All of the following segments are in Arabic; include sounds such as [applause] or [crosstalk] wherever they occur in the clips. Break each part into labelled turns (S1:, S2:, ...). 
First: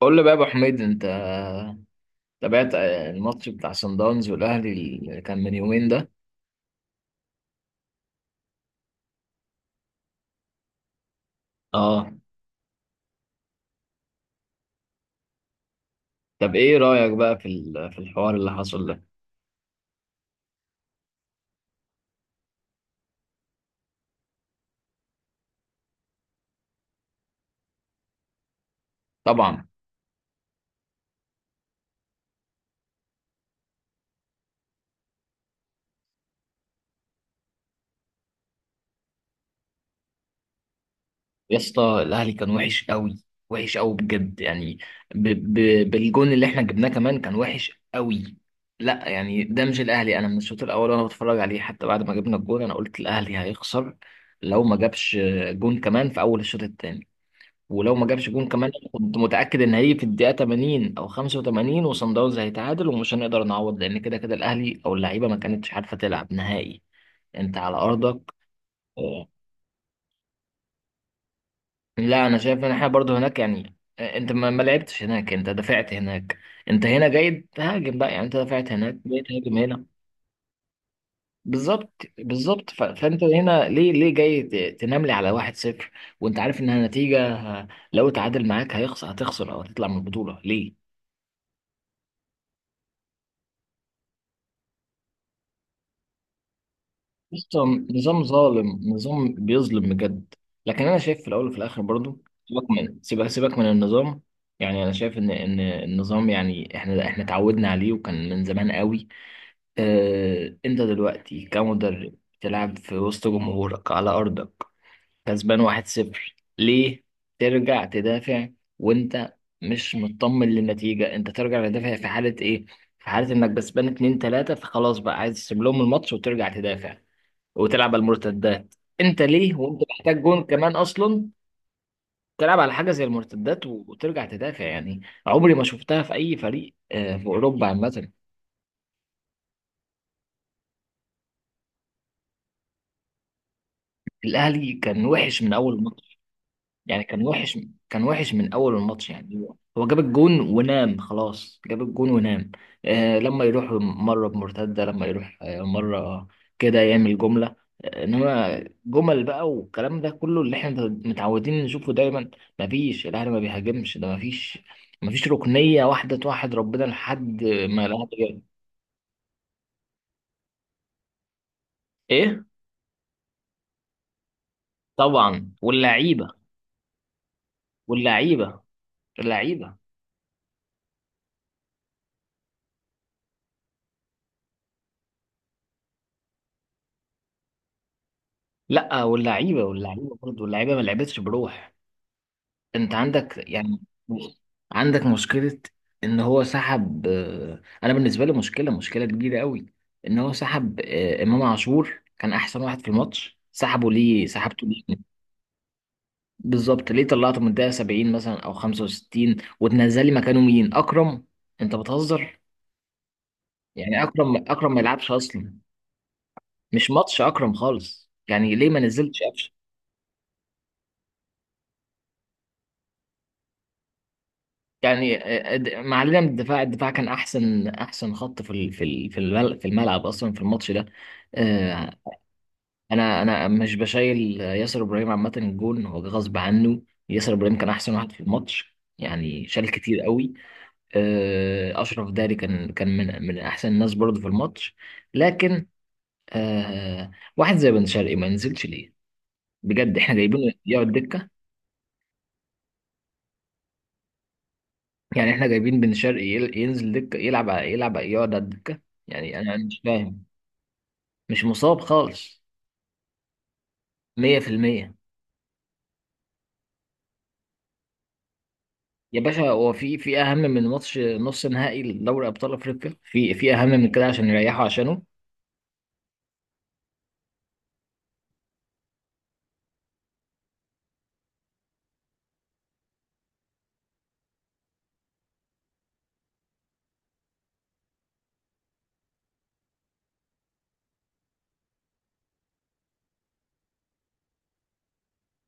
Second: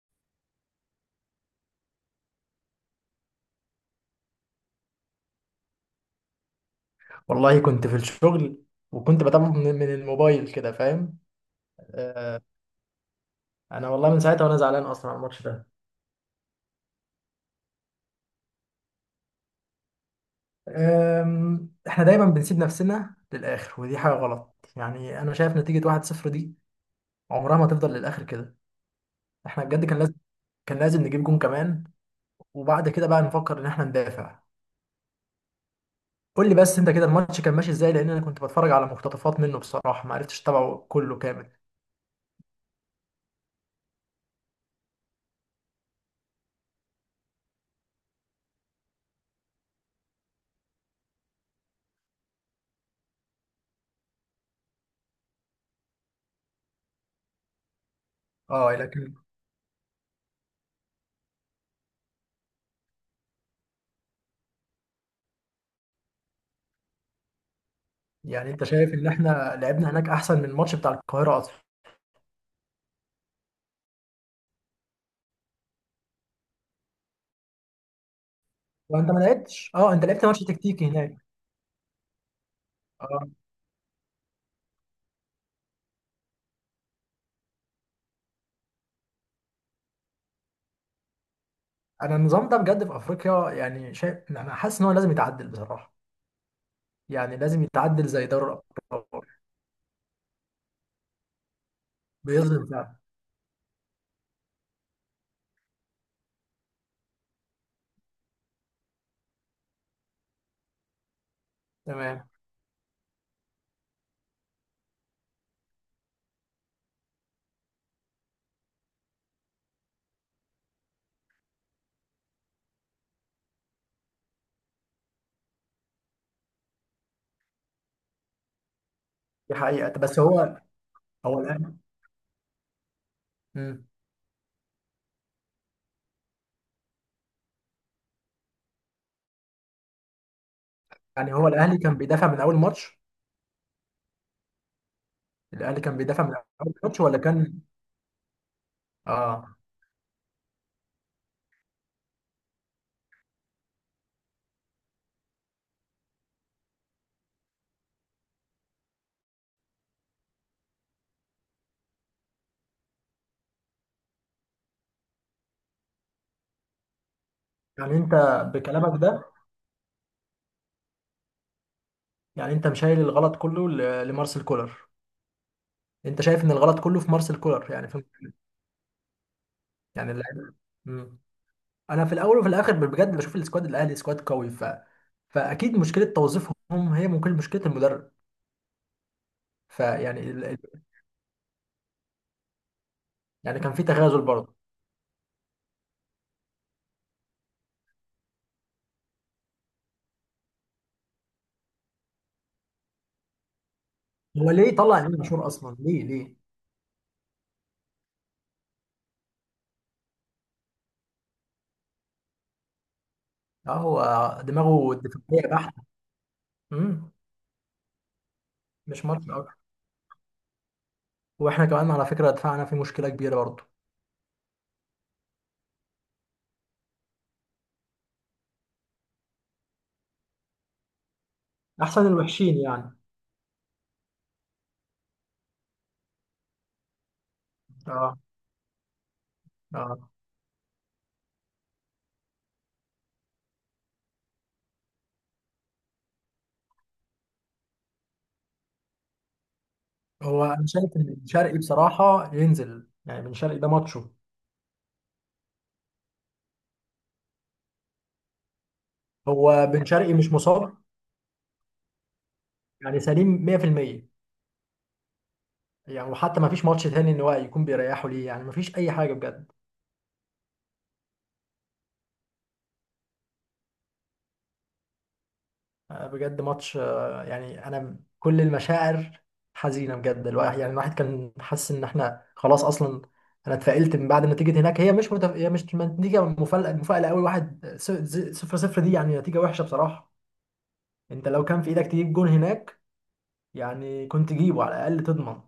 S1: قول لي بقى يا ابو حميد، انت تابعت الماتش بتاع صن داونز والاهلي اللي كان من يومين ده؟
S2: والله كنت في الشغل، وكنت بتابعه من الموبايل، كده فاهم؟
S1: اه.
S2: آه، انا والله من ساعتها وانا زعلان اصلا على الماتش ده.
S1: طب ايه رايك بقى في الحوار اللي حصل ده؟
S2: احنا دايما بنسيب نفسنا للاخر، ودي حاجه غلط. يعني انا شايف نتيجه 1-0 دي عمرها ما تفضل للاخر كده. احنا
S1: طبعا.
S2: بجد كان لازم نجيب جون كمان، وبعد كده بقى نفكر ان احنا ندافع. قول لي بس انت كده الماتش كان ماشي ازاي؟ لان انا كنت بتفرج على مقتطفات منه، بصراحه ما عرفتش اتابعه كله كامل.
S1: يا اسطى، الاهلي كان وحش قوي، وحش قوي بجد يعني. ب ب بالجون اللي احنا جبناه كمان كان وحش قوي. لا يعني، ده مش الاهلي. انا من الشوط الاول وانا بتفرج عليه، حتى بعد ما جبنا الجون انا قلت الاهلي هيخسر لو ما جابش جون كمان في اول الشوط الثاني. ولو ما جابش جون كمان
S2: اه، لكن
S1: كنت متأكد ان هيجي في الدقيقة 80 او 85 وصن داونز هيتعادل، ومش هنقدر نعوض لان كده كده الاهلي او اللعيبة ما كانتش عارفة تلعب نهائي. انت على ارضك.
S2: يعني انت شايف ان
S1: آه،
S2: احنا لعبنا هناك احسن من الماتش بتاع القاهره اصلا؟
S1: لا، انا شايف ان احنا برضو هناك يعني. انت ما لعبتش هناك، انت دافعت هناك. انت هنا جاي تهاجم بقى يعني. انت دافعت هناك،
S2: وانت ما
S1: جاي تهاجم
S2: لعبتش،
S1: هنا.
S2: اه، انت لعبت ماتش تكتيكي هناك.
S1: بالظبط بالظبط. فانت
S2: اه،
S1: هنا ليه، جاي تنام لي على 1-0؟ وانت عارف انها نتيجة، لو اتعادل معاك هيخسر، هتخسر او هتطلع من البطولة. ليه؟
S2: انا النظام ده بجد في افريقيا يعني شايف، انا حاسس ان هو لازم يتعدل بصراحه، يعني لازم
S1: قصة.
S2: يتعدل
S1: نظام
S2: زي دوري
S1: ظالم،
S2: الابطال.
S1: نظام بيظلم بجد. لكن انا شايف في الاول وفي الاخر برضو،
S2: بيظلم
S1: سيبك
S2: فعلا.
S1: من سيبك سيبك من النظام. يعني انا شايف ان النظام يعني احنا اتعودنا عليه، وكان من زمان قوي. اه، انت دلوقتي كمدرب
S2: تمام.
S1: تلعب في وسط جمهورك على ارضك، كسبان واحد صفر، ليه ترجع تدافع؟ وانت مش مطمن للنتيجة، انت ترجع تدافع في حالة ايه؟ في حالة انك كسبان 2 3، فخلاص بقى عايز تسيب لهم الماتش وترجع تدافع وتلعب على المرتدات. انت ليه،
S2: دي
S1: وانت
S2: حقيقه، بس
S1: محتاج جون
S2: هو
S1: كمان اصلا،
S2: هو الاهلي.
S1: تلعب على حاجه زي المرتدات
S2: مم.
S1: وترجع تدافع يعني؟ عمري ما شفتها في اي فريق، في اوروبا عامه.
S2: يعني هو الاهلي كان بيدافع من اول ماتش.
S1: الاهلي كان وحش من
S2: الاهلي
S1: اول
S2: كان بيدافع من اول ماتش،
S1: يعني،
S2: ولا
S1: كان وحش،
S2: كان؟
S1: من اول الماتش. يعني هو
S2: اه،
S1: هو جاب الجون ونام. خلاص، جاب الجون ونام. آه لما يروح مره بمرتده، لما يروح مره كده يعمل جمله. آه، انما جمل بقى، والكلام ده كله اللي احنا متعودين نشوفه دايما. مفيش. الاهلي ما بيهاجمش، ده مفيش. ركنيه واحده توحد ربنا لحد ما
S2: يعني
S1: الاهلي
S2: انت
S1: جاب.
S2: بكلامك ده
S1: ايه؟
S2: يعني انت مشايل الغلط كله لمارسيل كولر؟
S1: طبعا،
S2: انت
S1: واللعيبه.
S2: شايف ان الغلط كله في مارسيل كولر، يعني في...
S1: واللعيبه اللعيبه.
S2: يعني اللاعب. مم. انا في الاول وفي الاخر بجد بشوف السكواد الاهلي سكواد قوي، فاكيد مشكله توظيفهم، هي ممكن مشكله المدرب.
S1: لا، واللعيبه،
S2: فيعني
S1: برضه اللعيبه ما لعبتش بروح. انت
S2: يعني كان في تغازل برضه.
S1: عندك مشكلة، ان هو سحب. انا بالنسبة لي مشكلة، مشكلة كبيرة قوي، ان هو سحب امام عاشور. كان احسن واحد في الماتش، سحبه ليه،
S2: هو
S1: سحبته
S2: ليه
S1: ليه؟
S2: طلع امام عاشور اصلا؟ ليه ليه؟
S1: بالظبط. ليه طلعته من الدقيقة 70 مثلا او 65، وتنزلي مكانه مين، اكرم؟ انت بتهزر.
S2: اه، هو
S1: يعني اكرم ما
S2: دماغه
S1: يلعبش
S2: دفاعيه
S1: اصلا.
S2: بحته.
S1: مش
S2: امم
S1: ماتش اكرم خالص يعني، ليه ما
S2: مش ماتش
S1: نزلتش؟
S2: اكتر. واحنا كمان على فكره دفاعنا في مشكله كبيره برضه.
S1: يعني ما علينا من الدفاع، الدفاع كان احسن، خط في الملعب، اصلا في الماتش ده. آه،
S2: احسن الوحشين يعني.
S1: انا مش بشايل ياسر ابراهيم عامه، الجون هو جه غصب عنه. ياسر ابراهيم كان احسن واحد
S2: اه،
S1: في الماتش يعني، شال كتير
S2: اه،
S1: قوي. اشرف داري كان من احسن الناس برضه في الماتش. لكن، آه، واحد زي بن شرقي ما نزلش ليه؟ بجد احنا
S2: هو
S1: جايبينه
S2: انا
S1: يقعد
S2: شايف ان بن
S1: دكه؟
S2: شرقي بصراحه ينزل، يعني بن شرقي ده ماتشه.
S1: يعني احنا جايبين بن شرقي ينزل دكه، يلعب يقعد على الدكه؟ يعني انا
S2: هو
S1: مش
S2: بن شرقي
S1: فاهم.
S2: مش مصاب؟
S1: مش مصاب خالص.
S2: يعني سليم 100%؟
S1: 100%.
S2: يعني وحتى ما فيش ماتش تاني ان هو يكون بيريحه ليه، يعني ما فيش اي حاجه
S1: يا باشا،
S2: بجد.
S1: هو في اهم من ماتش نص نهائي لدوري ابطال افريقيا؟ في اهم من كده عشان يريحوا عشانه؟
S2: آه، بجد ماتش، يعني انا كل المشاعر حزينه بجد. الواحد كان حاسس ان احنا خلاص اصلا. انا اتفائلت من بعد نتيجه هناك. هي مش نتيجه مفاجاه، مفاجاه قوي. صفر صفر دي يعني نتيجه وحشه بصراحه. انت لو كان في ايدك تجيب جون هناك، يعني كنت جيبه على الاقل تضمن،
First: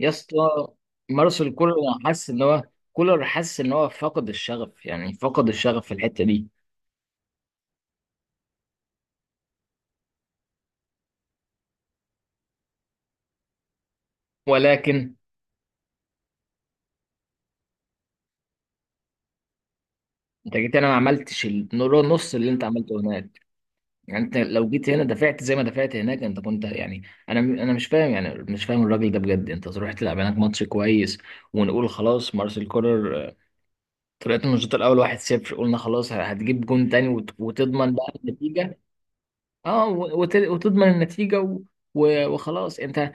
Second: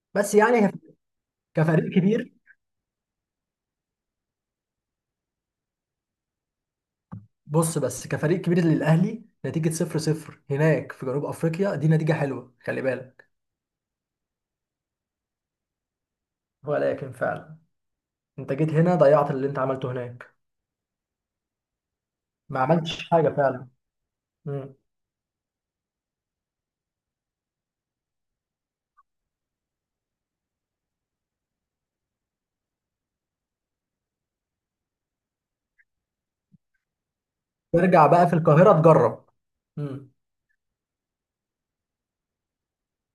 S1: يا
S2: بس
S1: اسطى
S2: يعني
S1: مارسيل كولر،
S2: كفريق
S1: حاسس
S2: كبير...
S1: ان هو كولر حاسس ان هو فقد الشغف يعني، فقد الشغف في الحته دي.
S2: بص، بس كفريق كبير للاهلي، نتيجه صفر صفر هناك في جنوب افريقيا دي نتيجه حلوه، خلي بالك.
S1: ولكن
S2: ولكن فعلا، انت جيت هنا ضيعت اللي انت عملته هناك،
S1: انت جيت هنا ما عملتش النص اللي
S2: ما
S1: انت عملته
S2: عملتش حاجه
S1: هناك.
S2: فعلا.
S1: يعني انت لو
S2: مم.
S1: جيت هنا دفعت زي ما دفعت هناك، انت كنت يعني. انا مش فاهم يعني، مش فاهم الراجل ده بجد. انت تروح تلعب هناك ماتش كويس ونقول خلاص مارسيل كولر طلعتوا من الشوط الاول 1-0، قلنا خلاص هتجيب جون تاني وتضمن
S2: ترجع
S1: بقى
S2: بقى في
S1: النتيجه.
S2: القاهره تجرب.
S1: اه،
S2: مم.
S1: وتضمن النتيجه وخلاص انت.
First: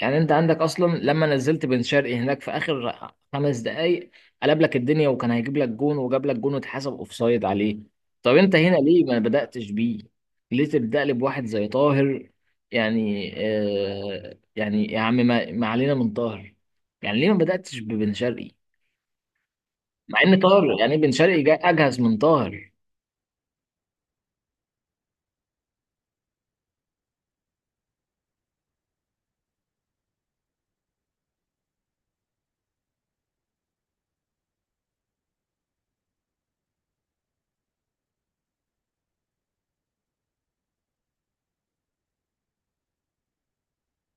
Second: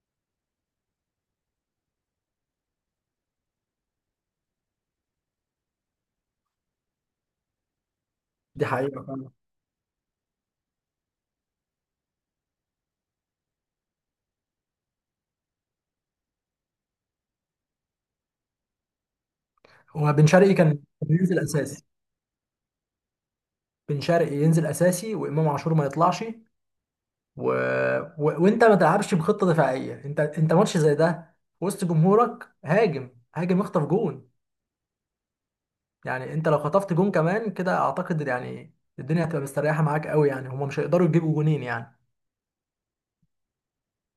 S1: يعني انت عندك اصلا، لما نزلت بن شرقي هناك في اخر 5 دقائق، قلب لك الدنيا وكان هيجيب لك جون، وجاب لك جون واتحسب اوفسايد عليه. طب انت
S2: دي
S1: هنا
S2: حقيقه
S1: ليه ما
S2: فعلا.
S1: بدأتش بيه؟ ليه تبدأ لي بواحد زي طاهر؟ يعني يا عم، ما علينا من طاهر. يعني ليه ما بدأتش ببن شرقي؟ مع
S2: وبن
S1: ان
S2: شرقي كان
S1: طاهر يعني، بن
S2: بينزل
S1: شرقي جاي
S2: اساسي.
S1: اجهز من طاهر.
S2: بن شرقي ينزل اساسي وامام عاشور ما يطلعش. و... وانت ما تلعبش بخطه دفاعيه، انت ماتش زي ده، وسط جمهورك، هاجم هاجم اخطف جون. يعني انت لو خطفت جون كمان كده، اعتقد يعني الدنيا هتبقى مستريحه معاك قوي، يعني هما مش هيقدروا يجيبوا جونين يعني.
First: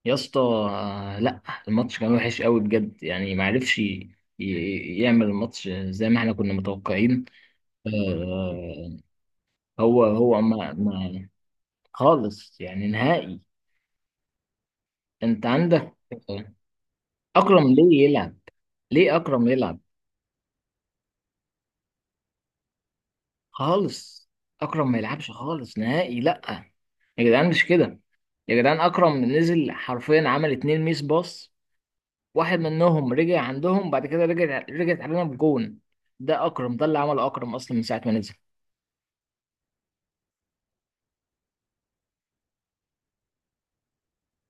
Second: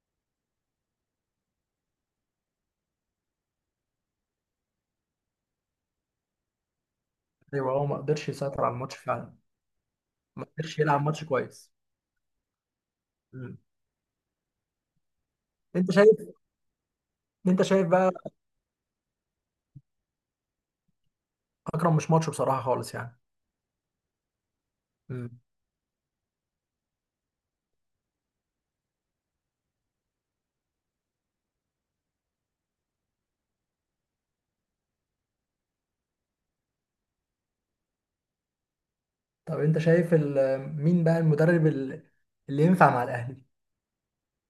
S1: يا اسطى، لا، الماتش كان وحش قوي بجد يعني. ما عرفش يعمل الماتش زي ما احنا كنا متوقعين.
S2: ايوه، هو ما قدرش يسيطر على
S1: آه،
S2: الماتش فعلا،
S1: هو
S2: ما
S1: ما,
S2: قدرش يلعب ماتش
S1: ما
S2: كويس.
S1: خالص يعني، نهائي.
S2: مم.
S1: انت
S2: انت
S1: عندك
S2: شايف انت
S1: اكرم،
S2: شايف
S1: ليه
S2: بقى،
S1: يلعب؟ ليه اكرم يلعب؟
S2: اكرم مش ماتش بصراحه خالص يعني.
S1: خالص. اكرم ما يلعبش
S2: مم.
S1: خالص نهائي، لا. يا جدعان، مش كده. يا جدعان، اكرم نزل حرفيا، عمل اتنين ميس باص. واحد منهم رجع عندهم، بعد كده رجعت علينا بجون. ده اكرم، ده اللي عمل اكرم اصلا من ساعه ما نزل.
S2: طب انت شايف مين بقى المدرب اللي ينفع مع الاهلي؟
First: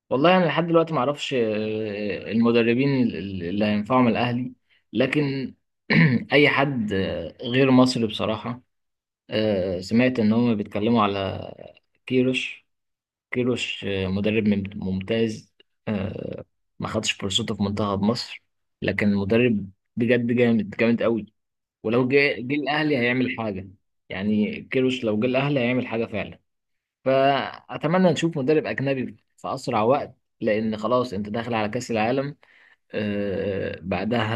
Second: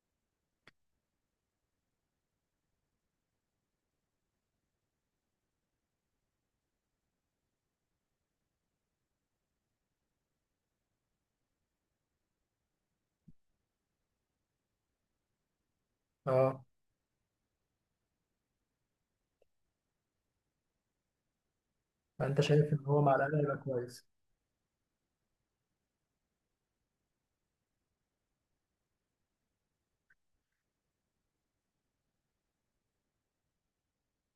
S1: والله انا لحد دلوقتي ما اعرفش المدربين اللي هينفعوا من الاهلي. لكن [clears throat] اي حد غير مصري بصراحه. سمعت ان هم بيتكلموا على كيروش. كيروش مدرب ممتاز. آه،
S2: اه.
S1: ما خدش فرصته في منتخب مصر، لكن مدرب بجد جامد، جامد قوي. ولو جه
S2: فانت
S1: جه
S2: شايف ان
S1: الاهلي
S2: هو مع
S1: هيعمل
S2: الاهلي هيبقى
S1: حاجه.
S2: كويس؟
S1: يعني كيروش لو جه الاهلي هيعمل حاجه فعلا. فاتمنى نشوف مدرب اجنبي في اسرع وقت، لان خلاص انت داخل على كاس العالم. آه بعدها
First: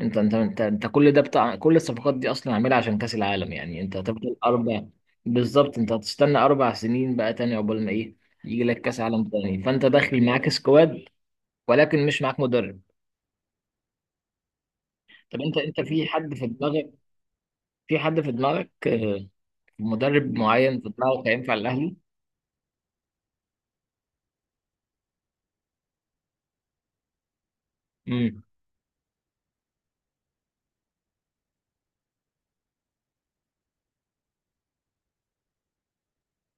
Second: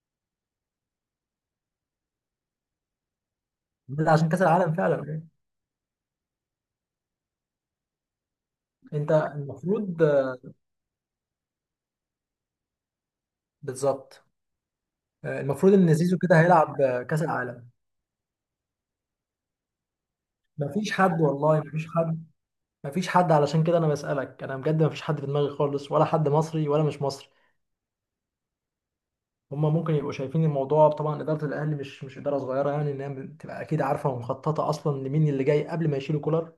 S1: انت، انت كل ده بتاع، كل الصفقات دي اصلا عاملها عشان كاس العالم. يعني انت
S2: ده عشان
S1: هتفضل
S2: كاس العالم
S1: اربع،
S2: فعلا.
S1: بالظبط، انت هتستنى 4 سنين بقى تاني عقبال ما ايه، يجي لك كاس
S2: انت
S1: عالم تاني، فانت
S2: المفروض
S1: داخل معاك سكواد، ولكن مش معاك مدرب.
S2: بالظبط.
S1: طب انت،
S2: المفروض ان
S1: في
S2: زيزو
S1: حد
S2: كده
S1: في
S2: هيلعب
S1: دماغك،
S2: كاس العالم.
S1: في حد في دماغك آه، مدرب معين في
S2: مفيش حد
S1: دماغك هينفع
S2: والله، مفيش
S1: الاهلي؟
S2: حد، مفيش حد، علشان كده انا بسالك، انا بجد مفيش حد في دماغي خالص، ولا حد مصري ولا مش مصري.
S1: امم.
S2: هما ممكن يبقوا شايفين الموضوع، طبعا اداره الاهلي مش اداره صغيره، يعني ان هي بتبقى اكيد عارفه ومخططه اصلا لمين اللي جاي قبل ما يشيلوا كولر.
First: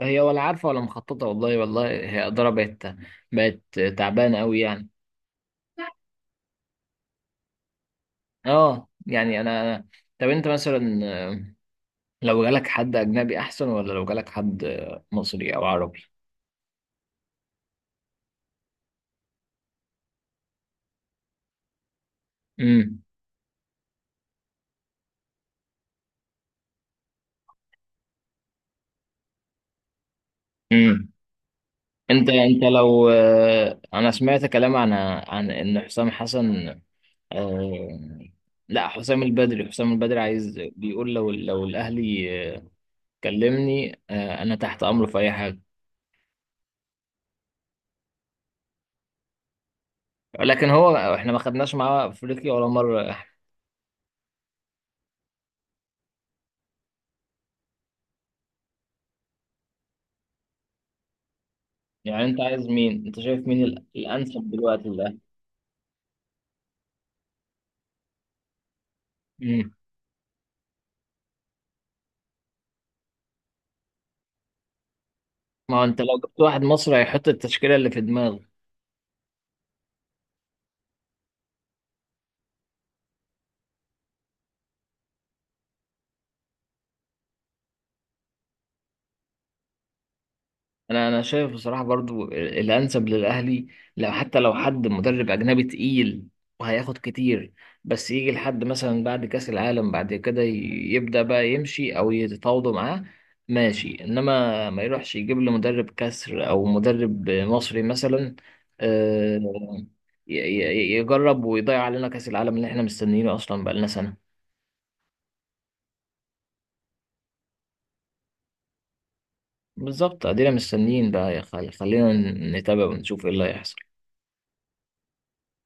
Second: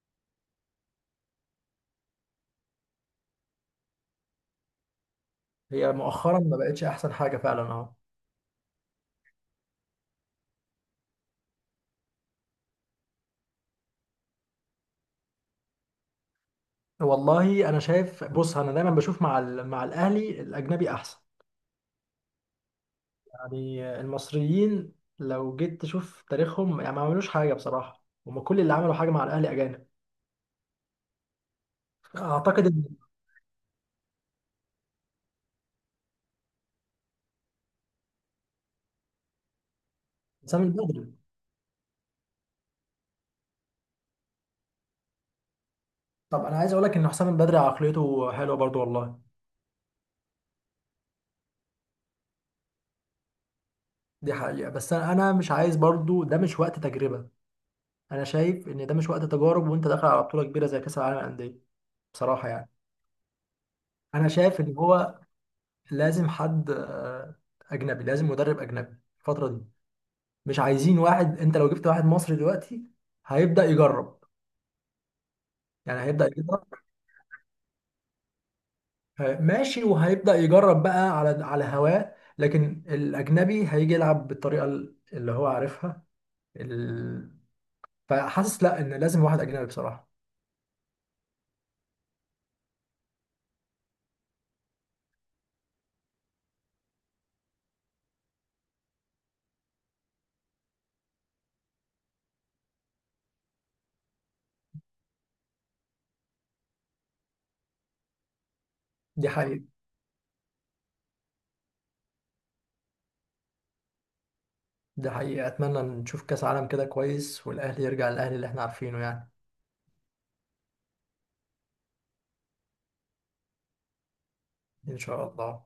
S1: هي ولا عارفه ولا مخططه والله. والله هي اداره بقت تعبانه قوي يعني.
S2: هي مؤخرا ما بقتش احسن حاجه فعلا اهو.
S1: اه، يعني طب انت مثلا، آه، لو جالك حد اجنبي احسن، ولا لو جالك حد مصري او عربي؟
S2: والله انا شايف، بص، انا دايما بشوف مع مع الاهلي الاجنبي احسن،
S1: امم.
S2: يعني المصريين لو جيت تشوف تاريخهم يعني ما عملوش حاجه بصراحه، هما كل اللي عملوا حاجه مع الاهلي اجانب.
S1: امم. انت
S2: اعتقد ان
S1: لو، انا سمعت كلام عن ان حسام حسن. آه، لا، حسام البدري. عايز،
S2: حسام البدري...
S1: بيقول لو الاهلي كلمني، انا تحت امره في اي حاجه.
S2: طب انا عايز اقول لك ان حسام البدري عقليته حلوه برضو والله.
S1: لكن هو احنا ما خدناش معاه افريقيا ولا مره.
S2: دي حقيقه، بس انا مش عايز برضو، ده مش وقت تجربه. انا شايف ان ده مش وقت تجارب، وانت داخل على بطوله كبيره زي كاس العالم للانديه.
S1: يعني انت
S2: بصراحه
S1: عايز
S2: يعني،
S1: مين، انت شايف مين
S2: انا
S1: الانسب
S2: شايف ان
S1: دلوقتي للاهلي؟
S2: هو لازم حد اجنبي، لازم مدرب اجنبي الفتره دي.
S1: امم.
S2: مش عايزين واحد، انت لو جبت واحد مصري دلوقتي هيبدا يجرب،
S1: ما هو انت
S2: يعني
S1: لو
S2: هيبدا
S1: جبت واحد
S2: يجرب،
S1: مصري هيحط التشكيله اللي في دماغه.
S2: ماشي، وهيبدا يجرب بقى على هواه، لكن الاجنبي هيجي يلعب بالطريقه اللي هو عارفها. ال... فحاسس لا ان لازم واحد اجنبي بصراحه.
S1: انا شايف بصراحه برضو الانسب للاهلي، لو، حتى لو، حد مدرب اجنبي تقيل وهياخد كتير، بس يجي لحد مثلا بعد كاس العالم، بعد كده يبدا بقى يمشي او يتفاوضوا معاه. ماشي، انما ما يروحش يجيب له مدرب كسر او مدرب مصري مثلا
S2: دي
S1: آه،
S2: حقيقه.
S1: يجرب ويضيع علينا كاس العالم اللي احنا مستنيينه اصلا بقالنا سنه.
S2: دي حقيقه، اتمنى نشوف كاس عالم كده كويس، والاهلي يرجع للاهلي اللي احنا عارفينه يعني.
S1: بالظبط، ادينا مستنيين بقى. يا خلينا نتابع ونشوف ايه اللي هيحصل.
S2: ان شاء الله.